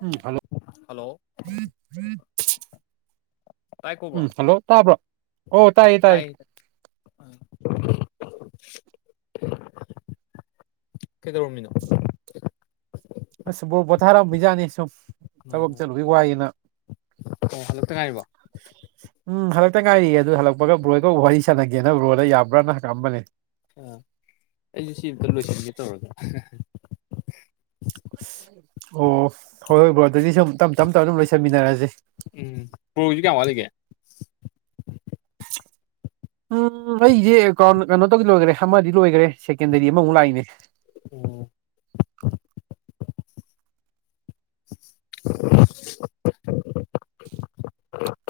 ꯎꯝ ꯐꯂꯣ ꯍꯜꯂꯣ ꯇꯥꯏ ꯀꯣꯕ꯭ꯔꯣ ꯎꯝ ꯍꯜꯂꯣ ꯇꯥꯕ꯭ꯔꯣ ꯑꯣ ꯇꯥꯏꯌꯦ ꯇꯥꯏ [unintelligible] ꯀꯩꯗ ꯎꯃꯤꯅꯣ ꯑꯁꯕꯨꯣꯕꯊꯥꯦ ꯕꯤꯖꯥꯅꯤꯁꯨꯨꯝ ꯊꯕꯛ ꯑꯣ ꯆꯠꯂꯨꯒꯤ ꯋꯥꯏꯅ ꯑꯣ ꯍꯜꯂꯛꯇ ꯉꯥꯏꯔꯤꯕꯣ ꯎꯝ ꯍꯂꯛꯇ ꯉꯥꯏꯔꯤꯌꯦ ꯑꯗꯨ ꯍꯜꯂꯛꯄꯒ ꯕ꯭ꯔꯣꯒ ꯋꯥꯔꯤ ꯁꯥꯟꯅꯒꯦꯅ ꯕꯣꯗ ꯌꯥꯕ꯭ꯔꯥꯅ ꯍꯂꯛꯑꯝꯕꯅꯦ ꯑ ꯑꯩꯁꯦ ꯁꯤ ꯑꯃꯇ ꯂꯣꯏꯁꯤꯟꯒꯦ ꯇꯧꯔꯒ ꯑꯣ ꯍꯣꯏ ꯍꯣꯏ ꯕ꯭ꯔꯣ ꯑꯗꯨꯗꯤ ꯁꯨꯝ ꯇꯞ ꯇꯞ ꯇꯞꯅꯝ ꯂꯣꯏꯁꯟꯃꯤꯟꯅꯔꯁꯤꯦ ꯎꯝ ꯄꯁꯨ ꯀꯌꯥꯋꯥꯜꯂꯤ ꯀꯦ ꯎꯝ ꯑꯩꯁꯦ ꯀꯩꯅꯣ ꯇꯧꯗꯤ ꯂꯣꯏꯈꯔꯦ ꯑꯃꯗꯤ ꯂꯣꯏꯈꯔꯦ ꯁꯦꯀꯦꯟꯗꯔꯤ ꯑꯃꯃꯨꯛ ꯂꯥꯛꯏꯅꯦ ꯎꯝ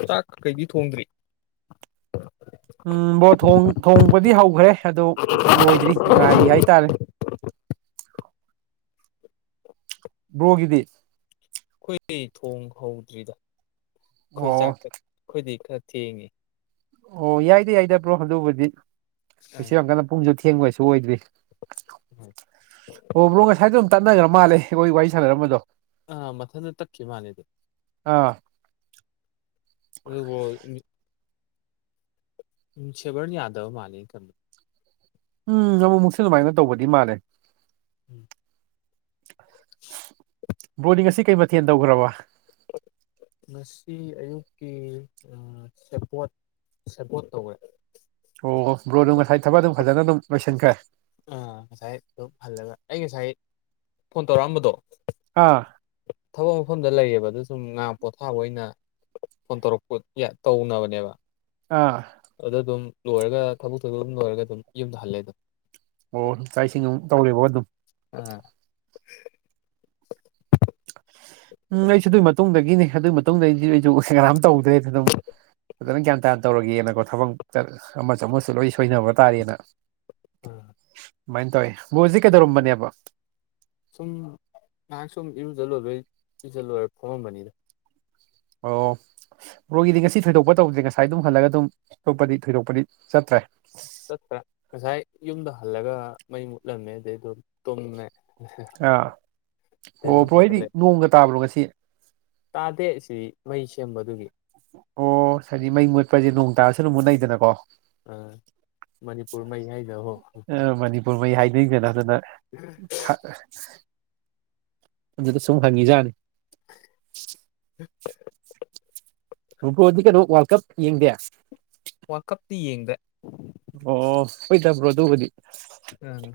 ꯆꯥꯛ ꯀꯩꯗꯤ ꯊꯣꯡꯗ꯭ꯔꯤ ꯎꯝ ꯣ ꯊꯣꯡꯕꯗꯤ ꯍꯧꯈ꯭ꯔꯦ ꯑꯗꯨ ꯂꯣꯏꯗ꯭ꯔꯤ ꯉꯥꯏꯔꯤ ꯍꯥꯏꯇꯥꯔꯦ ꯍꯒꯗꯤ ꯑꯩꯈꯣꯏꯗꯤ ꯊꯣꯡ ꯍꯧꯗ꯭ꯔꯤꯗ ꯑꯩꯈꯣꯏ ꯑꯣ ꯆꯥꯛꯇ ꯑꯩꯈꯣꯏꯗꯤ ꯈꯔ ꯊꯦꯡ ꯑꯣ ꯌꯥꯏꯗꯦ ꯌꯥꯏꯗꯕ꯭ꯔꯣ ꯍꯗꯕꯨꯗꯤ ꯀꯁ ꯑꯥ ꯌꯥꯝ ꯀꯟꯅ ꯄꯨꯡ ꯆꯠ ꯊꯦꯡꯕꯁꯨ ꯑꯣꯏꯗ꯭ꯔꯤ ꯑꯣ ꯃꯔ꯭ꯔꯣ ꯉꯁꯥꯏꯗ ꯑꯗꯨꯝ ꯇꯥꯟꯅꯈ꯭ꯔ ꯃꯥꯜꯂꯦ ꯑꯩꯈꯣꯏ ꯋꯥꯔꯤ ꯁꯥꯟꯅꯔꯝꯕꯗꯣ ꯑꯥ ꯃꯊꯟꯗ ꯇꯛꯈꯤ ꯃꯥꯅꯦꯗ ꯑꯥ ꯑꯗꯨ ꯆꯕꯔ ꯌꯥꯗꯕ ꯃꯥꯅꯤ ꯀꯃꯤ ꯎꯝ ꯑꯃꯨꯛꯃꯨꯛꯁꯨ ꯑꯗꯨꯃꯥꯏꯅ ꯇꯧꯕꯗꯤ ꯃꯥꯜꯂꯦ ꯎꯝ [unintelligible] [unintelligible] ꯕꯣꯂꯤꯡ ꯑꯁꯤ ꯀꯩ ꯃꯊꯦꯜ ꯇꯧꯈ꯭ꯔꯕ ꯉꯁꯤ ꯑꯌꯨꯛꯀꯤ ꯁꯦꯄꯣꯠ ꯁꯦꯄꯣꯔꯠ ꯇꯧꯋꯦ ꯑꯣ ꯕ꯭ꯔꯣꯗꯣ ꯉꯁꯥꯏ ꯊꯕꯛ ꯑꯗꯨꯝ ꯐꯖꯅ ꯑꯗꯨꯝ ꯂꯣꯏꯁꯤꯟꯈ꯭ꯔꯦ ꯑꯥ ꯉꯁꯥꯏ ꯑꯗꯨꯝ ꯍꯜꯂꯒ ꯑꯩ ꯉꯁꯥꯏ ꯐꯣꯟ ꯇꯧꯔꯛꯑꯝꯕꯗꯣ ꯑꯥ ꯊꯕꯛ ꯃꯐꯝꯗ ꯂꯩꯌꯦꯕ ꯑꯗꯨ ꯁꯨꯝ ꯉꯥ ꯄꯣꯊꯥꯕ ꯑꯣꯏꯅ ꯐꯣꯟ ꯇꯧꯔꯛꯄ ꯇꯧꯅꯕꯅꯦꯕ ꯑꯥ ꯑꯗꯨꯗ ꯑꯗꯨꯝ ꯂꯣꯏꯔꯒ ꯊꯕꯛ ꯊꯕꯛ ꯑꯗꯨꯝ ꯂꯣꯏꯔꯒ ꯑꯗꯨꯝ ꯌꯨꯝꯗ ꯍꯜꯂꯦ ꯑꯗꯨꯝ ꯑꯣ ꯆꯥꯛ ꯏꯁꯤꯡ ꯑꯃꯨꯛ ꯇꯧꯔꯦꯕꯣ ꯑꯗꯨꯝ ꯑ ꯎꯝ ꯑꯩꯁꯨ ꯑꯗꯨꯏ ꯃꯇꯨꯡꯗꯒꯤꯅꯦ ꯑꯗꯨꯒꯤ ꯃꯇꯨꯡꯗ ꯑꯩꯁꯨ ꯑꯩꯁꯨ ꯀꯅꯥꯝ ꯇꯧꯗ꯭ꯔꯦ ꯑꯗꯨꯝ ꯐꯖꯅ ꯒ꯭ꯌꯥꯟ ꯇꯥꯌꯥꯟ ꯇꯧꯔꯒꯦꯅꯀꯣ ꯊꯕꯛ ꯑꯃꯁꯨ ꯑꯃꯁꯨ ꯂꯣꯏ ꯁꯣꯏꯅꯕ ꯇꯥꯔꯦꯅ ꯁꯃꯥꯏꯅ ꯇꯧꯋꯤ ꯕꯣꯖꯤ ꯀꯩꯗꯧꯔꯝꯕꯅꯦꯕ ꯁꯨꯝ ꯉꯥꯏꯍꯥꯛ ꯁꯨꯝ ꯏꯔꯨꯖꯜꯂꯣꯏꯕꯩ ꯏꯔꯨꯖꯜ ꯂꯣꯏꯔ ꯐꯣꯡꯃꯝꯕꯅꯤꯗ ꯑꯣ ꯔꯣꯒꯤꯗꯤ ꯉꯁꯤ ꯊꯣꯏꯗꯣꯛꯄ ꯇꯧꯗꯦ ꯉꯁꯥꯏ ꯑꯗꯨꯝ ꯍꯜꯂꯒ ꯑꯗꯨꯝ ꯑꯇꯣꯄꯗꯤ ꯊꯣꯏꯗꯣꯛꯄꯗꯤ ꯆꯠꯇ꯭ꯔꯦ ꯆꯠꯇ꯭ꯔꯥ ꯉꯁꯥꯏ ꯌꯨꯝꯗ ꯍꯜꯂꯒ ꯃꯩ ꯃꯨꯠꯂꯝꯃꯦ ꯑꯗꯨꯗꯩꯗꯝ ꯇꯣꯡꯅ ꯑꯥ ꯑꯣ ꯑꯗꯨꯝ ꯕ꯭ꯔꯣ ꯑꯩꯗꯤ ꯍꯧꯒꯠꯂꯦ ꯅꯣꯡꯒ ꯇꯥꯕ꯭ꯔꯣ ꯉꯁꯤ ꯇꯥꯗꯦ ꯁꯤ ꯃꯩ ꯁꯦꯝꯕꯗꯨꯒꯤ ꯑꯣ ꯍꯥꯏꯗꯤ ꯃꯩ ꯃꯨꯠꯄꯁꯦ ꯅꯣꯡ ꯇꯥꯔꯁꯨꯅ ꯃꯨꯠꯅꯩꯗꯅꯀꯣ ꯑꯥ ꯃꯅꯤꯄꯨꯔ ꯃꯩ ꯍꯥꯏꯗ ꯍꯣ ꯃꯤ ꯀꯅꯗꯅ ꯗ ꯁꯨꯝ ꯍꯪꯉꯖꯅꯤ [unintelligible] ꯩꯅ ꯋꯥꯔꯜ ꯀꯞ ꯌꯦꯡꯗꯦ ꯋꯥꯀꯞꯇꯤ ꯌꯦꯡꯗꯦ ꯑꯣ ꯍꯣꯏꯇꯥꯕ꯭ꯔꯣ ꯑꯗꯨꯕꯨꯗꯤ ꯑꯥ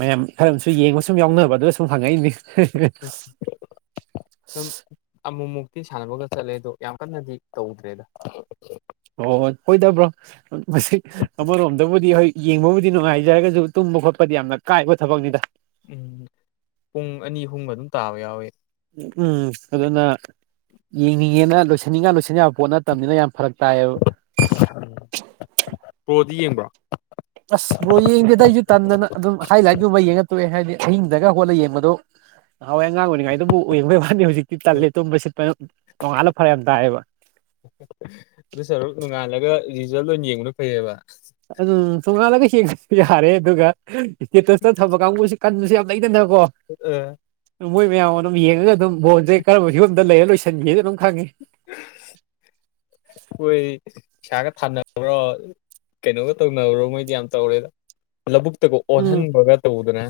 ꯃꯌꯥꯝ ꯈꯔꯨ ꯌꯦꯡꯕ ꯁꯨꯝ ꯌꯥꯎꯅꯕ ꯑꯗꯨ ꯁꯨꯝ ꯍꯪꯉꯛꯏꯅꯦ ꯍ ꯇꯤ ꯁꯥꯟꯅꯕꯒ ꯆꯠꯂꯦ ꯑꯗꯣ ꯌꯥꯝ ꯀꯟꯅꯗꯤ ꯇꯧꯗ꯭ꯔꯦꯗ ꯍꯣꯏ ꯍꯣꯏ ꯑꯣꯏꯣꯏꯗꯕ꯭ꯔꯣ ꯃꯁꯤ ꯑꯃꯔꯣꯝꯗꯕꯨꯗꯤ ꯍꯣꯏ ꯌꯦꯡꯕꯕꯨꯗꯤ ꯅꯨꯡꯉꯥꯏꯖꯔꯒꯁꯨ ꯇꯕ ꯈꯣꯠꯄꯗꯤ ꯌꯥꯝꯅ ꯀꯥꯏꯕ ꯊꯕꯛꯅꯤꯗ ꯎꯝ ꯄꯨꯡ ꯑꯅꯤ ꯑꯍꯨꯝꯒ ꯑꯗꯨꯝ ꯇꯥꯕ ꯌꯥꯎꯋꯤ ꯎꯝ ꯑꯗꯨꯅ ꯌꯦꯡꯅꯤꯡꯉꯦꯅ ꯂꯣꯏꯁꯟꯅꯤꯡꯉ ꯂꯣꯏꯁꯤꯟꯕ ꯄꯣꯠ ꯅꯠꯇꯕꯅꯤꯅ ꯌꯥꯝ ꯐꯔꯛ ꯇꯥꯏꯌꯦꯕ ꯎꯝ ꯄꯣꯗꯤ ꯌꯦꯡꯕ꯭ꯔꯣ ꯑꯁ ꯕ꯭ꯔꯣ ꯌꯦꯡꯗꯦꯗ ꯇꯦ ꯍꯥꯏꯗꯤ ꯑꯍꯤꯡꯗꯒ ꯍꯣꯠꯂ ꯌꯦꯡꯕꯗꯣ ꯍꯍꯋꯥꯣꯏ ꯑꯉꯥꯡ ꯑꯣꯏꯔꯤꯉꯥꯏꯗꯕꯨ ꯌꯦꯡꯕꯩ ꯋꯥꯅꯤ ꯍꯧꯖꯤꯛꯇꯤ ꯇꯜꯂꯦ ꯇꯨꯝꯕ ꯁꯤꯠꯄ ꯇꯣꯡꯉꯥꯂꯅ ꯐꯔꯦ ꯌꯥꯝ ꯇꯥꯏꯑꯦꯕ ꯑꯗꯨ ꯁꯔꯨꯛ ꯅꯣꯡꯉꯥꯜꯂꯒ ꯔꯤꯖꯜ ꯂꯣꯏ ꯌꯦꯡꯕꯅ ꯐꯩꯌꯦꯕ ꯑꯗꯨꯝ ꯇꯣꯉꯥꯜꯂꯒ ꯍꯡꯕꯁꯨ ꯌꯥꯔꯦ ꯑꯗꯨꯒ ꯏꯁꯇꯦꯇꯁꯇ ꯊꯕ ꯀꯥꯡꯕꯨꯁꯨ ꯀ ꯁꯤꯁꯤꯞ ꯂꯏꯦꯟ ꯑ ꯃꯣꯏ ꯃꯌꯥꯝ ꯑꯗꯨꯝ ꯌꯦꯡꯉꯒ ꯑꯗꯨꯝ ꯕꯣꯟꯁꯦ ꯀꯔꯝꯕ ꯐꯤꯕꯝꯗ ꯂꯩꯔ ꯂꯣꯏꯁꯤꯟꯒꯦ ꯑꯗꯨꯝ ꯈꯪꯉꯤ ꯑꯩꯣꯏ ꯏꯁꯩꯁꯥꯒ ꯊꯥꯅꯕ꯭ꯔꯣ ꯀꯩꯅꯣꯒ ꯇꯧꯅꯕ꯭ꯔꯣ ꯃꯣꯏꯗꯤ ꯌꯥꯝ ꯇꯧꯔꯦꯗ ꯂꯧꯕꯨꯛꯇꯒ ꯎꯝ ꯑꯣꯟꯍꯟꯕꯒ ꯇꯧꯗꯅ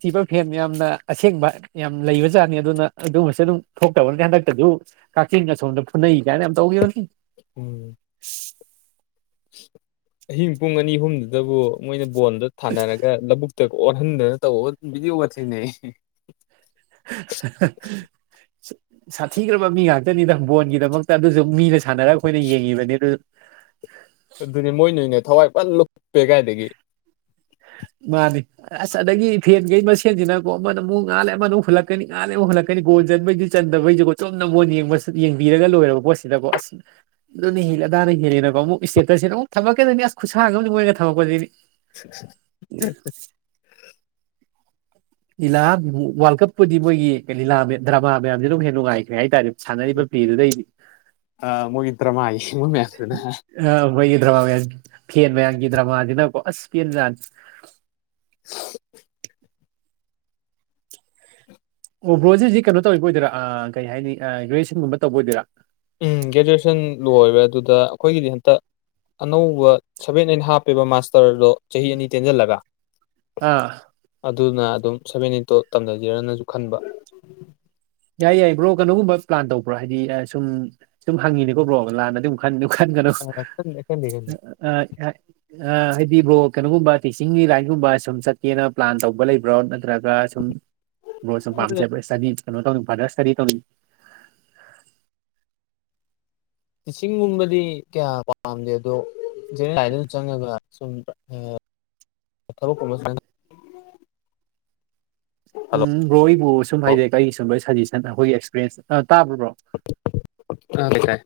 ꯏꯁꯤꯕꯔ ꯐꯦꯟ ꯌꯥꯝꯅ ꯑꯁꯦꯡꯕ ꯌꯥꯝ ꯂꯩꯕꯖꯥꯠꯅꯤ ꯑꯗꯨꯅ ꯑꯗꯨꯒꯝꯕꯁꯨ ꯑꯗꯨꯝ ꯊꯣꯛꯇꯕꯅꯤꯠꯇ ꯍꯟꯗꯛꯇꯁꯨ ꯀꯛꯆꯤꯡ ꯑꯁꯣꯝꯗ ꯐꯨꯅꯩ ꯀꯥꯏꯅ ꯌꯥꯝ ꯇꯧꯈꯤꯕꯅꯤ ꯎꯝ ꯑꯍꯤꯡ ꯄꯨꯡ ꯑꯅꯤ ꯑꯍꯨꯝꯗꯨꯗꯕꯨ ꯃꯣꯏꯅ ꯕꯣꯣꯟꯗ ꯊꯥꯅꯔꯒ ꯂꯧꯕꯨꯛꯇ ꯑꯣ ꯍꯟꯗ ꯇ ꯋꯥꯕ ꯊ ꯅ [unintelligible] ꯁꯥꯊꯤꯈ꯭ꯔꯕ ꯃꯤ ꯉꯥꯛꯇꯅꯤ ꯅꯪ ꯕꯣꯟꯒꯤꯗꯃꯛꯇ ꯑꯗꯨꯁꯨ ꯃꯤꯅ ꯁꯥꯟꯅꯔꯒ ꯑꯩꯈꯣꯏꯅ ꯌꯦꯡꯉꯤꯕꯅꯤ ꯑꯗꯨ ꯑꯗꯨꯅꯦ ꯃꯣꯏ ꯅꯣꯏꯅꯦ ꯊꯋꯥꯏ ꯐ ꯂꯨꯞꯄꯦ ꯀꯥꯏꯗꯒꯤ ꯃꯥꯅꯦ ꯑꯁ ꯑꯗꯒꯤ ꯐꯦꯟꯈꯩ ꯃꯁꯦꯟꯁꯤꯅꯀꯣ ꯑꯃꯅ ꯑꯃꯨꯛ ꯉꯥꯜꯂꯦ ꯑꯃꯨꯛ ꯍꯨꯜꯂꯛꯀꯅꯤ ꯉꯥꯂꯦ ꯑꯃꯨ ꯍꯨꯜꯂꯛꯀꯅꯤ ꯒꯣꯟ ꯆꯟꯕꯩꯗꯨ ꯆꯟꯗꯕꯩꯀꯣ ꯆꯨꯝꯅ ꯃ ꯌꯦꯡꯕꯤꯔꯒ ꯂꯣꯏꯔꯕ ꯄꯣꯠꯁꯤꯗꯀꯣ ꯑꯁ ꯑꯗꯨꯅ ꯍ ꯑꯗꯥ ꯍꯦꯜꯂꯦꯀꯣ ꯑꯃꯨꯛ ꯏꯁꯇꯦꯇꯁꯁꯤꯅ ꯑꯃꯨꯛ ꯊꯛꯀꯗꯅꯤ ꯑꯁ ꯈꯨꯁꯒ ꯑꯃꯗꯤꯝ ꯃꯣꯏꯔ ꯊꯛꯄꯁꯤꯗꯤ [unintelligible] ꯂꯤꯂꯥ ꯋꯥꯔꯜ ꯀꯞꯄꯨꯗꯤ ꯃꯣꯏꯒꯤ ꯂꯤꯂꯥ ꯗ꯭ꯔꯃꯥ ꯃꯌꯥꯝꯁꯦ ꯑꯗꯨꯝ ꯍꯦꯟꯅ ꯅꯨꯡꯉꯥꯏꯈ꯭ꯔꯦ ꯍꯥꯏꯇꯥꯔꯦ ꯁꯥꯟꯅꯔꯤꯕ ꯄꯤꯗꯨꯗꯩꯗꯤ ꯃꯣꯏꯒꯤ ꯗ꯭ꯔꯃꯥ ꯌꯦꯡꯕ ꯃꯌꯥꯝꯗꯨꯅ ꯑꯣꯏꯒꯤ ꯗ꯭ꯔꯃꯥ ꯃ ꯐꯦꯟ ꯃꯌꯥꯝꯒꯤ ꯗ꯭ꯔꯃꯥꯁꯤ ꯅꯀꯣ ꯑꯁ ꯐꯦꯟꯖ ꯍ ꯑꯣ ꯕ꯭ꯔꯣꯖꯤꯔꯁꯤ ꯀꯩꯅꯣ ꯇꯧꯔꯤꯕꯣꯏꯔꯥ ꯀꯩ ꯍꯥꯏꯅꯤ ꯒ꯭ꯔꯦꯖꯨꯋꯦꯁꯟꯒꯨꯝꯕ ꯇꯧꯕ ꯑꯣꯏꯣꯏꯔ ꯎꯝ ꯒ꯭ꯔꯦꯖꯨꯁꯟ ꯂꯣꯏꯔ ꯑꯗꯨꯗ ꯑꯩꯈꯣꯏꯒꯤꯗꯤ ꯍꯟꯛꯇ ꯑꯅꯧꯕ ꯁꯚꯦꯟ ꯑꯟ ꯍꯥꯞꯄꯦꯕ ꯃꯥꯁ ꯗꯣꯛꯇꯔꯗꯣ ꯆꯍꯤ ꯑꯅꯤ ꯇꯦꯟꯁꯤꯜꯂꯒ ꯑꯥ ꯑꯗꯨꯅ ꯑꯗꯨꯝ ꯁꯦꯚꯦꯟ ꯏꯇꯣ ꯇꯝꯅꯖꯦꯔꯅꯁꯨ ꯈꯟꯕ ꯌꯥꯏ ꯌꯥꯏ ꯕ꯭ꯔꯣ ꯀꯩꯅꯣꯒꯨꯝꯕ ꯄ꯭ꯂꯥꯟ ꯇꯧꯕ꯭ꯔꯣ ꯍꯥꯏꯗꯤ ꯁꯨꯝ ꯁꯨꯝ ꯍꯪꯉꯤꯅꯦꯀꯣ ꯕ꯭ꯔꯣ ꯂꯥꯟꯅꯗꯤ ꯑꯃꯨꯛ ꯈꯟ ꯈꯟꯒ ꯅꯨ ꯑ ꯈꯟꯗꯦ ꯈꯟꯗꯦ ꯈꯟꯗꯦ ꯑꯩꯈꯣꯏ ꯕ꯭ꯔꯣ ꯀꯩꯅꯣꯒꯨꯝꯕ ꯇꯤꯆꯤꯡꯒꯤ ꯂꯥꯏꯟꯒꯨꯝꯕ ꯁꯨꯝ ꯆꯠꯀꯦꯅ ꯄ꯭ꯂꯥꯟ ꯇꯧꯕ ꯂꯩꯕ꯭ꯔꯣ ꯅꯠꯇ꯭ꯔꯒ ꯁꯨꯝ ꯕꯣꯠ ꯁꯨꯝ ꯄꯥꯝꯖꯕ ꯁꯅꯤ ꯀꯩꯅꯣ ꯇꯧꯅꯤ ꯐꯥꯗꯔꯁꯇꯥꯗꯤ ꯇꯧꯅꯤꯡ ꯏꯁꯤꯡꯒꯨꯝꯕꯗꯤ ꯀꯌꯥ ꯄꯥꯝꯗꯦ ꯑꯗꯣ ꯂꯥꯏꯗ ꯆꯪꯉꯒ ꯁ ꯊꯥꯕꯥꯛ ꯀꯨꯝꯕꯥ ꯊꯖꯤꯟ ꯎꯝ ꯔꯣꯏꯕꯨ ꯁꯨꯝ ꯍꯥꯏꯗꯤꯔ ꯑꯩꯒꯤ ꯁꯨꯝꯣꯏ ꯁꯖꯦꯁꯟ ꯑꯩꯈꯣꯏꯒꯤ ꯑꯦꯛꯁꯄꯤꯔꯦꯟꯁ ꯇꯥꯕ꯭ꯔꯣ ꯕ꯭ꯔꯣ ꯑꯥꯀꯥꯏ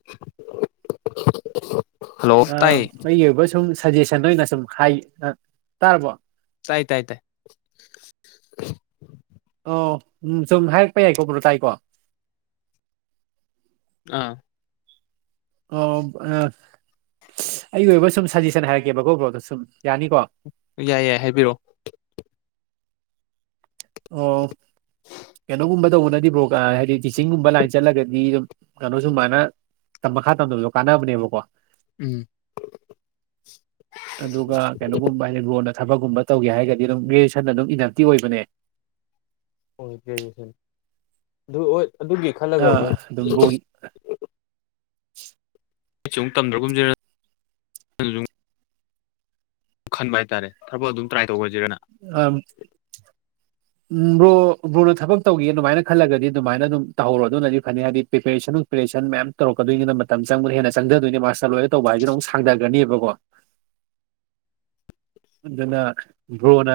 ꯑ ꯑꯩꯒꯤ ꯑꯣꯏꯕ ꯁꯨꯝ ꯁꯖꯦꯁꯟ ꯑꯣꯏꯅ ꯁꯨꯝ ꯍꯥꯏ ꯇꯥꯔꯕꯣ ꯇꯥꯏ ꯇꯥꯏ ꯇꯥꯏ ꯑꯣ ꯎꯝ ꯁꯨꯝ ꯍꯥꯏꯔꯛꯄ ꯌꯥꯏꯀꯣ ꯕꯔꯣ ꯇꯥꯏꯀꯣ ꯑꯥ ꯑꯣ ꯑ ꯑꯩꯒꯤ ꯑꯣꯏꯕ ꯁꯨꯝ ꯁꯖꯦꯁꯟ ꯍꯥꯏꯔꯛꯀꯦ ꯕ꯭ꯔꯣꯗꯣ ꯁꯨꯝ ꯌꯥꯅꯤꯀꯣ ꯌꯥꯏ ꯌꯥꯏ ꯍꯥꯏꯕꯤꯔꯛꯑꯣ ꯑꯣ ꯀꯩꯅꯣꯒꯨꯝꯕ ꯇꯧꯕꯅꯗꯤꯕ꯭ꯔꯣ ꯍꯥꯏꯗꯤ ꯇꯤꯆꯤꯡꯒꯨꯝꯕ ꯂꯥꯏꯟ ꯆꯠꯂꯒꯗꯤ ꯑꯗꯨꯝ ꯀꯩꯅꯣ ꯁꯨꯃꯥꯏꯅ ꯃꯈꯥ ꯇꯝꯗꯕꯗꯣ ꯀꯥꯟꯅꯕꯅꯦꯕꯀꯣ ꯎꯝ ꯑꯗꯨꯒ ꯀꯩꯅꯣꯒꯨꯝꯕ ꯑꯒꯔꯣ ꯊꯕꯛꯀꯨꯝꯕ ꯇꯧꯒꯦ ꯍꯥꯏꯔꯒꯗꯤ ꯑꯗꯨꯝ ꯒ꯭ꯔꯤꯌꯦꯁꯟ ꯑꯗꯨꯝ ꯏꯅꯔꯇꯤ ꯑꯣꯏꯕꯅꯦ ꯁꯟ ꯑꯗꯨ ꯍꯣꯏ ꯑꯗꯨꯒꯤ ꯈꯜꯂꯒ ꯑꯥ ꯑꯃꯨꯛ ꯑꯗꯨꯝ ꯕ꯭ꯔꯣꯒꯤ [unintelligible] ꯑꯩꯁꯨ ꯑꯃꯨꯛ ꯇꯝꯗ꯭ꯔꯒꯨꯝꯖꯔ ꯈꯟꯕ ꯍꯥꯏꯇꯥꯔꯦ ꯊꯕꯛ ꯑꯗꯨꯝ ꯇ꯭ꯔꯥꯏ ꯇꯧꯕ ꯑ ꯎꯝ ꯕ꯭ꯔꯣ ꯕ꯭ꯔꯣꯅ ꯊꯕꯛ ꯇꯧꯒꯦ ꯑꯗꯨꯃꯥꯏꯅ ꯈꯜꯂꯒꯗꯤ ꯑꯗꯨꯃꯥꯏꯅ ꯑꯗꯨꯝ ꯇꯧꯍꯧꯔꯣ ꯑꯗꯨꯅꯗꯤ ꯐꯅꯤ ꯍꯥꯏꯗꯤ ꯄ꯭ꯔꯤꯄꯦꯔꯦꯁꯟ ꯄ꯭ꯔꯤꯄꯦꯔꯦꯁꯟ ꯃꯌꯥꯝ ꯇꯧꯔꯀꯛꯇꯣꯏꯅꯤꯅ ꯃꯇꯝ ꯆꯪꯕꯗ ꯍꯦꯟꯅ ꯆꯪꯊꯗꯣꯏꯅꯦ ꯃꯥꯁꯇꯔ ꯂꯣꯏꯅ ꯇꯧꯕ ꯍꯥꯏꯗꯨꯅ ꯑꯃꯨꯛ ꯁꯥꯡꯊꯒꯅꯦꯕꯀꯣ [unintelligible] ꯑꯗꯨꯅ ꯕ꯭ꯔꯣꯅ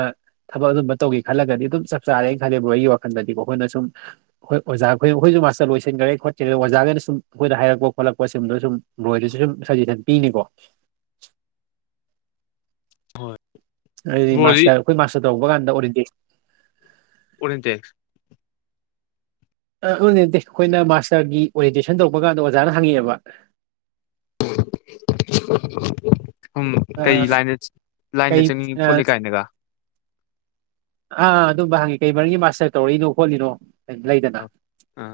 ꯊꯕꯛ ꯑꯗꯨꯝꯕ ꯇꯧꯒꯦ ꯈꯜꯂꯒꯗꯤ ꯑꯗꯨꯝ ꯆꯞ ꯆꯥꯔꯦꯅ ꯈꯜꯂꯦ ꯕ꯭ꯔꯣ ꯑꯩꯒꯤ ꯋꯥꯈꯜꯗꯗꯤꯀꯣ ꯑꯩꯈꯣꯏ ꯁꯨꯝ ꯑꯩꯈꯣꯏ ꯑꯣꯖꯥ ꯑꯩꯈꯣꯏ ꯑꯩꯈꯣꯏꯁꯨ ꯃꯥꯁꯇ ꯂꯣꯏꯁꯤꯟꯈꯔꯦ ꯈꯣꯠꯔꯦ ꯑꯣꯖꯥꯅ ꯁꯨꯝ ꯑꯩꯈꯣꯏꯅ ꯍꯥꯏꯔꯛꯄ ꯈꯣꯠꯂꯛꯄ ꯁꯨꯝ ꯕꯣꯏꯗꯁꯨ ꯁꯨꯝ ꯁꯖꯦꯁꯟ ꯄꯤꯅꯤꯀꯣ [unintelligible] ꯍꯣꯏ ꯑꯩꯗꯤ ꯕ꯭ꯔꯣꯗꯤ ꯃꯥꯁꯇꯔ ꯑꯩꯈꯣꯏ ꯃꯥꯁꯇꯔ ꯇꯧꯕ ꯀꯥꯟꯗ ꯑꯣꯏꯔꯤꯟꯗꯤ ꯑꯣꯟꯇꯦꯛꯁ ꯑꯗꯨꯅꯦ ꯑꯩꯈꯣꯏꯅ ꯃꯥꯁꯇꯔꯒꯤ ꯑꯣꯔꯤꯇꯦꯁꯟ ꯇꯧꯕ ꯀꯥꯟꯗ ꯑꯣꯖꯥꯅ ꯍꯪꯉꯛꯑꯦꯕ ꯎ ꯎꯝ ꯀꯩ ꯂꯥꯏꯗ ꯀꯩ ꯂꯥꯏꯟꯗ ꯆꯪꯉꯤ ꯈꯣꯠꯂꯤ ꯀꯥꯏꯅꯒ ꯑꯥ ꯑꯗꯨꯝꯕ ꯍꯪꯉꯤ ꯀꯩ ꯃꯔꯒꯤ ꯃꯥꯁꯇꯔ ꯇꯧꯔꯛꯏꯅꯣ ꯈꯣꯠꯂꯤꯅꯣ ꯂꯩꯗꯅ ꯑꯥ ꯑꯥ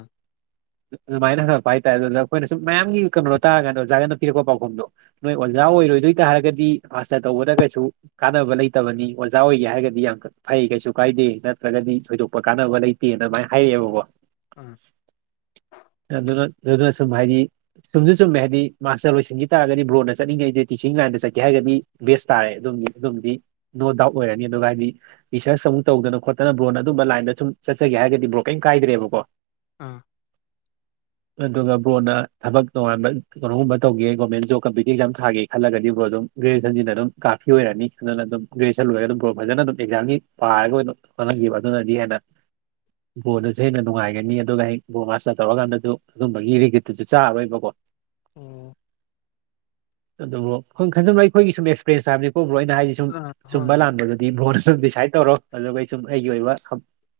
ꯑꯗꯨꯃꯥꯏꯅ ꯍꯪꯉꯛꯄ ꯍꯥꯏꯇꯥꯔꯦ ꯑꯗꯨꯗ ꯑꯩꯈꯣꯏꯅ ꯁꯨꯝ ꯃꯌꯥꯝꯒꯤ ꯀꯩꯅꯣꯗꯣ ꯇꯥꯔ ꯀꯥꯟꯗ ꯑꯣꯖꯥꯅ ꯄꯤꯔꯛꯄ ꯄꯥꯎꯈꯨꯝꯗꯣ ꯅꯣꯏ ꯑꯣꯖꯥ ꯑꯣꯏ ꯏꯔꯣꯏꯗꯣꯏ ꯇꯥꯔꯒꯗꯤ ꯑꯥꯁꯇ ꯇꯧꯕꯗ ꯀꯩꯁꯨ ꯀꯥꯟꯅꯕ ꯂꯩꯇꯕꯅꯤ ꯑꯣꯖꯥ ꯑꯣꯏꯒꯦ ꯍꯥꯏꯔꯒꯗꯤ ꯌꯥꯝ ꯐꯩ ꯀꯩꯁꯨ ꯀꯥꯏꯗꯦ ꯅꯠꯇ꯭ꯔꯒꯗꯤ ꯊꯣꯏꯗꯣꯛꯄ ꯀꯥꯟꯅꯕ ꯂꯩꯇꯦꯅ ꯑꯗꯨꯃꯥꯏꯅ ꯍꯥꯏꯔꯛꯑꯦꯕꯣ ꯑꯥ ꯑꯗꯨꯅ ꯑꯗꯨꯁꯨ ꯍꯥꯏꯥꯏꯅꯤ ꯁꯨꯝꯁꯨ ꯆꯨꯝꯃꯦ ꯍꯥꯏꯗꯤ ꯃꯥꯁꯇꯔ ꯂꯣꯏꯁꯤꯟꯈꯤ ꯇꯥꯔꯒꯗꯤ ꯕ꯭ꯔꯣꯅ ꯆꯠꯅꯤꯡꯉꯩꯗꯤ ꯇꯤꯆꯤꯡ ꯂꯥꯏꯟꯗ ꯆꯠꯀ ꯍꯥꯏꯔꯒꯗꯤ ꯕꯦꯁ ꯇꯥꯔꯦ ꯑꯗꯨꯝ ꯑꯗꯨꯝꯗꯤ ꯅꯣ ꯗꯥꯎꯠ ꯑꯣꯏꯔꯅꯤ ꯑꯗꯨꯒ ꯍꯥꯏꯗꯤ ꯔꯤꯁꯔꯁ ꯑꯃꯨꯛ ꯇꯧꯗꯅ ꯈꯣꯠꯇꯅ ꯕ꯭ꯔꯣꯟ ꯑꯗꯨꯝꯕ ꯂꯥꯏꯟꯗ ꯁꯨꯝ ꯆꯠꯒꯦꯔꯒꯗꯤ ꯕ꯭ꯔꯣ ꯀꯔꯤꯝ ꯀꯥꯏꯗ꯭ꯔꯦꯕꯀꯣ ꯑꯥ ꯑꯗꯨꯒ ꯕ꯭ꯔꯣꯅ ꯊꯕꯛ ꯇꯣꯉꯥꯟꯕ ꯀꯣꯒꯨꯝꯕ ꯇꯧꯒꯦ ꯒꯣꯔꯃꯦꯟ ꯖꯣꯕ ꯀꯝꯄꯤꯨꯇꯤ ꯑꯦꯛꯖꯥ ꯊꯥꯒꯦ ꯈꯜꯂꯒꯗꯤ ꯕ꯭ꯔꯣꯗꯣ ꯑꯗꯨ ꯭ꯔꯦꯖꯟ ꯑꯗꯨꯝ ꯀꯥꯐꯤꯔꯅꯤ ꯑꯗꯨꯅ ꯑꯗꯨꯝ ꯒꯦꯖꯟ ꯂꯔꯒ ꯑꯗꯨ ꯕ ꯐꯖꯅ ꯑꯗꯨꯝ ꯑꯦꯛꯖꯝꯒꯤ ꯄꯥꯔꯒ ꯑꯣꯏꯅ ꯍꯣꯠꯅꯈꯤꯕ ꯑꯗꯨꯅꯗꯤ ꯍꯦꯟꯅ ꯕꯣꯜꯗꯨꯁꯨ ꯍꯦꯟꯅ ꯅꯨꯡꯉꯥꯏꯒꯅꯤ ꯑꯗꯨꯒ ꯍꯦꯛ ꯕꯣꯜ ꯃꯥꯁꯇꯔ ꯇꯧꯔꯀꯥꯟꯗꯁꯨ ꯑꯗꯨꯨꯝꯝꯕꯒꯤ ꯔꯤꯒꯤꯠꯇꯨꯁꯨ ꯆꯥꯔꯔꯣꯏꯕꯀꯣ ꯎꯝ ꯑꯗꯨꯕꯨꯣꯏ ꯈꯟꯖꯕ ꯑꯩꯈꯣꯏꯒꯤ ꯁꯨꯝ ꯑꯦꯛꯁꯄꯤꯔꯦꯟꯁ ꯍꯥꯏꯕꯅꯤꯀꯣ ꯅ ꯍꯥꯏꯗꯤ ꯁꯨꯝ ꯑꯥ ꯆꯨꯝꯕ ꯍꯣꯏ ꯂꯥꯟꯕꯗꯨꯗꯤ ꯚꯣꯔ ꯁ ꯗꯤꯁꯥꯏꯠ ꯇꯧꯔꯣ ꯑꯗꯨꯒ ꯁꯨꯝ ꯑꯩꯒꯤ ꯑꯣꯏꯕ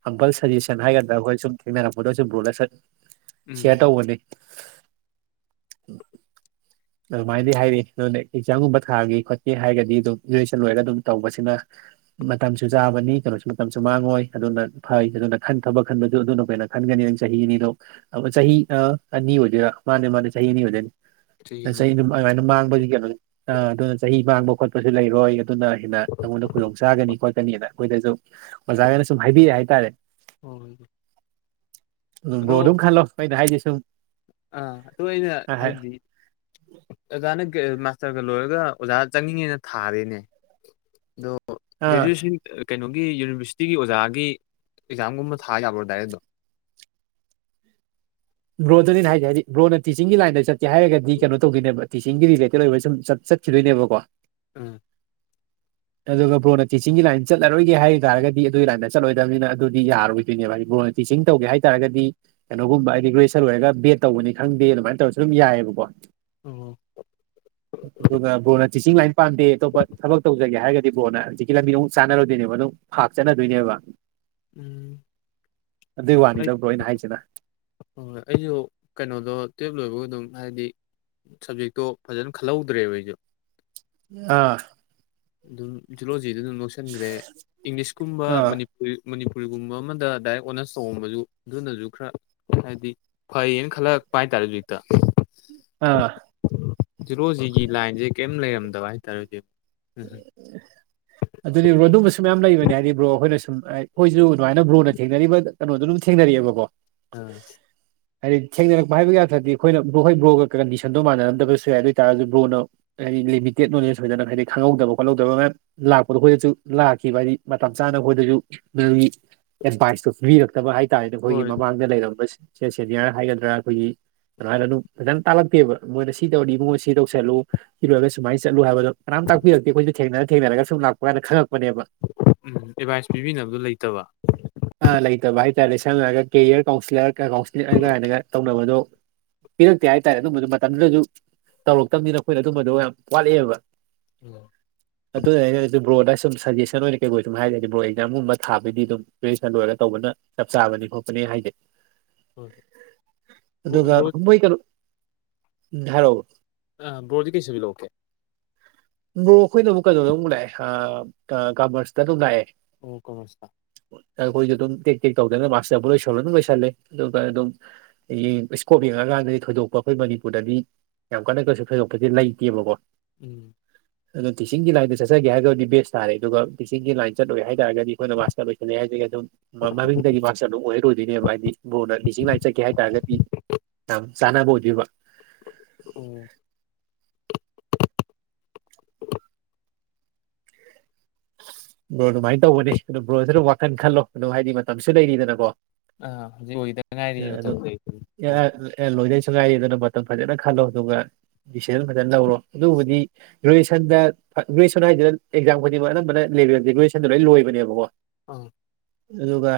ꯍꯝꯄꯜ ꯁꯖꯦꯁꯟ ꯍꯥꯏꯒꯗ꯭ꯔꯥ ꯑꯩꯈꯣꯏ ꯁꯨꯝ ꯊꯦꯡꯅꯔꯛꯄꯗ ꯁꯨꯝ ꯣꯠ ꯎꯝ ꯁꯤꯌꯥ ꯇ ꯍ [unintelligible] ꯎꯝ ꯑꯗꯨꯃꯥꯏꯅꯗꯤ ꯍꯥꯏꯔꯤ ꯑꯗꯨꯅ ꯑꯦꯛꯖꯥꯝꯒꯨꯝꯕ ꯊꯥꯒ ꯈꯣꯠꯀꯦ ꯍꯥꯏꯔꯒꯗꯤ ꯑꯗꯨꯝ ꯒ꯭ꯔꯦꯖꯨꯁꯟ ꯂꯣꯏꯔꯒ ꯑꯗꯨꯝ ꯇꯧꯕꯁꯤꯅ ꯃ ꯁꯨ ꯆꯥꯕꯅꯤ ꯀꯩꯅꯣꯁꯨ ꯃꯇꯝꯁꯨ ꯃꯥꯡꯉꯣꯏ ꯑꯗꯨꯅ ꯐꯩ ꯑꯗꯨꯅ ꯈꯟ ꯊꯕꯛ ꯈꯟꯕꯗꯨ ꯑꯗꯨꯅꯈꯣꯏꯅ ꯈꯟꯒꯅꯤ ꯅꯪ ꯆꯍꯤꯅꯤ ꯆꯍꯤ ꯑꯅꯤ ꯑꯣꯏꯗꯣꯏꯔꯥ ꯃꯥꯅꯦ ꯃꯥꯅꯦ ꯆꯍꯤ ꯑꯅꯤ ꯑꯣꯏꯗꯣꯏꯅꯤ ꯆꯍꯤ ꯑꯗꯨꯃꯥꯏꯅ ꯃꯥꯡꯕꯒꯤ ꯀꯩꯅꯣꯅꯤ ꯑ ꯑꯗꯨꯅ ꯆꯍꯤ ꯃꯥꯡꯕ ꯈꯣꯠꯄꯁꯨ ꯂꯩꯔꯣꯏ ꯑꯗꯨꯅ ꯍꯦꯟꯅ ꯅꯉꯣꯟꯗ ꯈꯨꯗꯣꯡ ꯆꯥꯒꯅꯤ ꯈꯣꯠꯀꯅꯤꯅ ꯑꯩꯈꯣꯏꯗꯁꯨ ꯑꯣꯖꯥꯒꯅ ꯁꯨꯝ ꯍꯥꯏꯕꯤꯔꯑꯦ ꯍꯥꯏꯇꯥꯔꯦ ꯍ ꯍꯣꯏ ꯑꯗꯣ ꯣꯔ ꯈꯥ ꯂꯣ ꯄ ꯊꯥꯏꯗꯁ ꯑꯥ ꯑꯗꯨ ꯑꯩꯅ ꯍꯥꯏꯕꯗꯤ ꯑꯣꯖꯥꯅ ꯃꯥꯁꯇꯔꯒ ꯂꯣꯏꯔꯒ ꯑꯣꯖꯥ ꯆꯪꯅꯤꯡꯉꯦꯅ ꯊꯥꯔꯦꯅꯦ ꯑꯗꯣ ꯭ꯔꯦꯖꯨꯌꯦꯦꯁꯟ ꯀꯩꯅꯣꯒꯤ ꯌꯨꯅꯤꯚꯔꯁꯤꯇꯤꯒꯤ ꯑꯣꯖꯥꯒꯤ ꯑꯦꯛꯖꯥꯝꯒꯨꯝꯕ ꯊꯥ ꯌꯥꯕ꯭ꯔꯣ ꯗꯥꯏꯔꯦ ꯑꯗꯣ ꯕ꯭ꯔꯣꯗꯅꯦ ꯍꯥꯏꯁꯦ ꯍꯥꯏꯗꯤ ꯕ꯭ꯔꯣꯅ ꯇꯤꯆꯤꯡꯒꯤ ꯂꯥꯏꯟꯗ ꯆꯠꯀꯦꯔꯒꯗꯤ ꯀꯩꯅꯣ ꯇꯧꯒꯦꯅꯦꯕ ꯇꯤꯆꯁꯤꯡꯒꯤ ꯔꯤꯂꯦꯇꯦꯠ ꯑꯣꯏꯕ ꯁꯨꯝ ꯆꯠ ꯆꯠꯈꯤꯗꯣꯏꯅꯦꯕꯀꯣ ꯎꯝ ꯑꯗꯨꯒ ꯕ꯭ꯔꯣꯅ ꯇꯤꯆꯤꯡꯒꯤ ꯂꯥꯏꯟ ꯆꯠꯂꯔꯣꯏꯒꯦ ꯍꯥꯏꯕ ꯇꯥꯔꯒꯗꯤ ꯑꯗꯨꯒꯤ ꯂꯥꯏꯟꯗ ꯆꯠꯂꯣꯏꯗꯕꯅꯤꯅ ꯑꯗꯨꯗꯤ ꯌꯥꯔꯣꯏꯗꯣꯏꯅꯦꯕ ꯍꯥꯏꯗꯤ ꯕ꯭ꯔꯣ ꯇꯤꯆ ꯇꯧꯒꯦ ꯍꯥꯏꯇꯥꯔꯒꯗꯤ ꯀꯩꯅꯣꯒꯨꯝꯕ ꯒ꯭ꯔꯦꯁꯟ ꯂꯔꯒ ꯕꯦꯠ ꯇꯧꯕꯅꯤ ꯈꯪꯗꯦ ꯑꯗꯨꯃꯥꯏ ꯇꯧꯔꯁꯨ ꯑꯗꯨ ꯌꯥꯏꯑꯕꯀꯣ ꯑꯣ ꯅꯅ ꯇꯤꯆꯤꯡ ꯂꯥꯏꯟ ꯄꯥꯝꯗꯦ ꯑꯇꯣꯞꯄ ꯊꯕꯛ ꯇꯖꯒꯦ ꯍꯥꯏꯔꯒꯗꯤ ꯕ꯭ꯔꯣꯅ ꯍꯧꯖꯤꯛꯀꯤ ꯂꯝꯕꯤ ꯅꯨꯡꯛ ꯆꯥꯟꯅꯔꯣꯏꯗꯣꯏꯅꯦꯕ ꯑꯗꯨꯪ ꯐꯥꯛ ꯆꯠꯅꯗꯣꯏꯅꯦꯕ ꯎꯝ ꯑꯗꯨꯏ ꯑꯩ ꯋꯥꯅꯤꯗꯧꯕ꯭ꯔꯣ ꯑꯩꯅ ꯍꯥꯏꯁꯤꯗ ꯍꯣꯏ ꯍꯣꯏ ꯑꯩꯁꯨ ꯀꯩꯅꯣꯗꯣ ꯇꯨꯋꯜꯞ ꯂꯣꯏꯕꯒ ꯑꯗꯨꯝ ꯍꯥꯏꯗꯤ ꯁꯞꯖꯦꯛꯇꯣ ꯐꯖꯅ ꯈꯜꯍꯧꯗ꯭ꯔꯦꯕ ꯑꯩꯁꯨꯦ ꯑꯥ ꯑꯗꯨꯝ ꯖꯨꯂꯣꯖꯤꯗ ꯑꯗꯨꯝ ꯂꯧꯁꯤꯟꯈ꯭ꯔꯦ ꯏꯪꯂꯤꯁꯀꯨꯝꯕ ꯑꯥ ꯃꯅꯤꯄꯨꯔꯤ ꯃꯅꯤꯄꯨꯔꯤꯒꯨꯝꯕ ꯑꯃꯗ ꯗꯥꯏꯔꯦꯛ ꯑꯣꯅꯔꯁ ꯇꯧꯉꯝꯕꯁꯨ ꯑꯗꯨꯅꯁꯨ ꯈꯔ ꯍꯥꯏꯗꯤ ꯐꯩꯌꯦꯅ ꯈꯜꯂ ꯄꯥꯏ ꯇꯥꯔꯦꯖꯣꯏꯇ ꯑꯥ ꯖꯤꯔꯣ ꯖꯤꯒꯤ ꯂꯥꯏꯟꯁꯦ ꯀꯔꯤꯝ ꯂꯩꯔꯝꯗꯕ ꯍꯥꯏꯇꯥꯔꯦꯖꯤ ꯎꯝ ꯑꯗꯨꯗꯤ ꯕ꯭ꯔꯣ ꯑꯗꯨꯝꯕꯁꯨ ꯃꯌꯥꯝ ꯂꯩꯕꯅꯦ ꯍꯥꯏꯗꯤ ꯕ꯭ꯔꯣ ꯑꯩꯈꯣꯏꯅ ꯁꯨꯝ ꯑꯩꯈꯣꯏꯁꯨ ꯑꯗꯨꯃꯥꯏꯅ ꯕ꯭ꯔꯣꯅ ꯊꯦꯡꯅꯔꯤꯕ ꯀꯩꯅꯣꯗꯨ ꯑꯗꯨꯝ ꯊꯦꯡꯅꯔꯤꯑꯕꯀꯣ ꯑꯥ ꯍꯥꯏꯗꯤ ꯊꯦꯡꯅꯔꯛꯄ ꯍꯥꯏꯕꯒꯤ ꯌꯥꯗ꯭ꯔꯗꯤ ꯑꯩꯈꯣꯏꯅ ꯭ꯔꯣ ꯍꯣꯏ ꯕ꯭ꯔꯣꯒ ꯀꯟꯗꯤꯁꯟꯗꯣ ꯃꯥꯟꯅꯔꯝꯗꯕꯁꯨ ꯌꯥꯏ ꯑꯗꯨ ꯑꯣꯏꯇꯥꯔꯁꯨ ꯕ꯭ꯔꯣꯅ ꯍꯥꯏꯗꯤ ꯂꯤꯃꯤꯇꯦꯠ ꯅꯣꯂꯦꯖ ꯑꯣꯏꯗꯅ ꯍꯥꯏꯗꯤ ꯈꯪꯍꯧꯗ ꯈꯣꯠꯍꯧꯕ ꯃꯌꯥꯝ ꯂꯥꯛꯄꯗꯣ ꯑꯩꯈꯣꯏꯗꯁꯨ ꯂꯥꯛꯈꯤꯕ ꯍꯥꯏꯗꯤ ꯃꯇꯝ ꯆꯥꯅ ꯑꯩꯈꯣꯏꯗꯁꯨꯒꯤ ꯑꯦꯗꯚꯥꯏꯁꯇꯣ ꯄꯤꯕꯤꯔꯛꯇꯕ ꯍꯥꯏꯇꯥꯥꯔꯦꯅꯦ ꯑꯩꯈꯣꯏꯒꯤ ꯍꯣꯏ ꯃꯃꯥꯡꯗ ꯂꯩꯔꯝꯕ ꯁꯦꯅꯤꯌꯔ ꯍꯥꯏꯒꯗ꯭ꯔꯥ ꯑꯩꯈꯣꯏꯒꯤ ꯑꯗꯨꯃꯥꯏꯅ ꯑꯗꯨꯝ ꯐꯖꯅ ꯇꯥꯜꯂꯛꯇꯦꯕ ꯃꯣꯏꯅ ꯁꯤ ꯇꯧꯔꯤ ꯏꯕꯨꯡꯉꯣ ꯁꯤ ꯇꯧꯁꯤꯜꯂꯨ ꯁꯤ ꯂꯣꯏꯔꯒ ꯁꯨꯃꯥꯏꯅ ꯆꯠꯂꯨ ꯍꯥꯏꯕꯗꯣ ꯀꯅꯥꯝ ꯇꯥꯛꯄꯤꯔꯛꯇꯦ ꯑꯩꯈꯁꯨ ꯊꯦꯡꯅ ꯊꯦꯡꯅꯔꯒ ꯁꯨꯝ ꯂꯥꯛꯄꯥꯟꯗ ꯈꯪꯉꯄ ꯅꯦꯕ ꯎꯝ ꯑꯦꯗꯚꯥꯏꯁ ꯄꯤꯕꯤꯅꯕꯗꯣ ꯂꯩꯇꯕ ꯑ ꯂꯇꯥꯕ ꯏꯁꯇꯥꯏꯂꯤꯁ ꯁꯝꯅꯔꯒ ꯀꯦꯔꯤꯌꯔ ꯀꯥꯎꯟꯁꯤꯂꯔ ꯀꯥꯎꯟꯁꯤ ꯀꯥꯏꯅꯒ ꯇꯧꯅꯕꯗꯣ ꯄꯤꯔꯛꯇꯦ ꯍꯥꯏꯇꯥꯔꯦ ꯑꯗꯨꯝꯕꯗꯨ ꯃꯇꯝꯗꯨꯗꯁꯨ ꯇꯧꯔꯛꯇꯕꯅꯤꯅ ꯑꯩꯈꯣꯏꯅ ꯑꯗꯨꯝꯕꯗꯣ ꯌꯥꯝ ꯋꯥꯠꯂꯛꯑꯦꯕ.... ꯎꯝ ꯑ ꯑꯗꯨꯣ ꯍꯥꯏꯒ ꯕꯣꯔꯗ ꯁꯨꯝ ꯁꯖꯦꯁꯟ ꯑꯣꯏꯅ ꯀ ꯁꯨꯝ ꯍꯥꯏꯔꯒꯦ ꯕꯣꯔ ꯑꯦꯖꯥꯝꯒꯨꯝꯕ ꯊꯥꯕꯗꯤ ꯑꯗꯨꯝ ꯇꯁꯟ ꯂꯣꯏꯔꯒ ꯇꯧꯕꯅ ꯆꯞ ꯆꯥꯕ ꯅꯤ ꯈꯣꯄꯅꯦ ꯍꯥꯏꯗ ꯍꯣꯏ ꯕ꯭ꯔꯣ ꯑꯗꯨꯒꯣꯏ ꯀꯩꯅꯣ ꯙꯔꯑꯣ ꯑ ꯕ꯭ꯔꯣꯗꯤ ꯀꯩꯁꯨꯕꯤ ꯂꯣ ꯑꯣꯀꯦ ꯃ꯭ꯔꯣ ꯑꯩꯈꯣꯏꯅ ꯑꯃꯨꯛ ꯀꯩꯅꯣꯗ ꯑꯃꯨꯛ ꯂꯥꯛꯑꯦ ꯀꯃꯔꯁꯇ ꯑꯗꯨꯝ ꯂꯥꯛꯑꯦ ꯑꯣ ꯀꯁ ꯑꯩꯈꯣꯏꯁꯨ ꯑꯗꯨꯝ ꯇꯦꯛ ꯇꯦꯛ ꯇꯧꯗꯅ ꯃꯥꯁꯇꯕꯨ ꯂꯣꯏꯁꯜꯂ ꯑꯗꯨꯝ ꯂꯣꯏꯁꯜꯂꯦ ꯑꯗꯨꯒ ꯑꯗꯨꯝ ꯑꯩꯡ ꯏꯁꯀꯣ ꯑꯉꯥꯡꯗꯗꯤ ꯊꯣꯏꯗꯣꯛꯄ ꯑꯩꯈꯣꯏ ꯃꯅꯤꯄꯨꯔꯗꯗꯤ ꯌꯥꯝ ꯀꯟꯅ ꯀꯩꯁꯨ ꯊꯣꯏꯗꯣꯛꯄꯁꯦ ꯂꯩꯇꯦꯕꯀꯣ ꯎꯝ ꯑꯗꯨꯣ ꯇꯤꯆꯁꯤꯡꯒꯤꯒꯤ ꯂꯥꯏꯟꯗ ꯆꯠꯆꯒꯦ ꯍꯥꯏꯔꯕꯗꯤ ꯕꯦꯁ ꯇꯥꯔꯦ ꯑꯗꯨꯒ ꯇꯤꯆꯁꯤꯡꯒꯤꯒꯤ ꯂꯥꯏꯟ ꯆꯠꯂꯣꯏ ꯍꯥꯏꯦ ꯍꯥꯏꯇꯥꯔꯒꯗꯤ ꯑꯩꯈꯣꯏꯅ ꯃꯥꯁꯇꯔ ꯂꯣꯏꯁꯜꯂꯦ ꯍꯥꯏꯗꯤ ꯑꯗꯨꯝ ꯃꯃꯤꯡꯗꯒꯤ ꯃꯥꯁꯇꯔ ꯑꯗꯨꯝ ꯑꯣꯏꯔꯣꯏꯗꯣꯏꯅꯦꯕ ꯍꯥꯏꯗꯤ ꯕꯣꯔꯅ ꯂꯤꯁꯤꯡ ꯂꯥꯏ ꯆꯠ ꯀ ꯍꯥꯏꯇꯥꯔꯒꯗꯤ ꯌꯥꯝ ꯆꯥꯅꯕ ꯑꯣꯏꯗꯣꯏꯕ ꯑꯣ ꯕ꯭ꯔꯣ ꯑꯗꯨꯃꯥꯏꯅ ꯇꯧꯕꯅꯤ ꯑꯗꯨꯣ ꯕ꯭ꯔꯣꯁꯨ ꯑꯗꯨꯝ ꯋꯥꯈꯟ ꯈꯜꯂꯣ ꯑꯗꯨꯣ ꯍꯥꯏꯗꯤ ꯃꯇꯝꯁꯨ ꯂꯩꯔꯤꯗꯅꯀꯣ ꯑ ꯍꯧꯖꯤꯛ ꯑꯣꯏꯗꯅ ꯉꯥꯏꯔꯤ ꯃꯇꯝ ꯁꯉꯥꯏꯔꯤꯦ ꯑꯗꯨꯅ ꯃꯇꯝ ꯐꯖꯅ ꯈꯜꯂꯣ ꯑꯗꯨꯒ ꯗꯤꯁꯤꯖꯟ ꯐꯖꯅ ꯂꯧꯔꯣ ꯑꯗꯨꯕꯨꯗꯤ ꯒ꯭ꯔꯦꯖꯨꯌꯦꯁꯟꯗ ꯒꯦꯖꯨꯋꯁꯟ ꯍꯥꯏꯁꯤꯅ ꯑꯦꯛꯥꯝ ꯈꯨꯗꯤꯡꯃꯛ ꯑꯅꯝꯕ ꯂꯦꯦꯜꯦ ꯒꯦꯖꯨꯌꯦꯁꯟꯗ ꯂꯣꯏꯕꯅꯦꯕꯣ ꯏꯪ ꯑꯗꯨꯒꯥ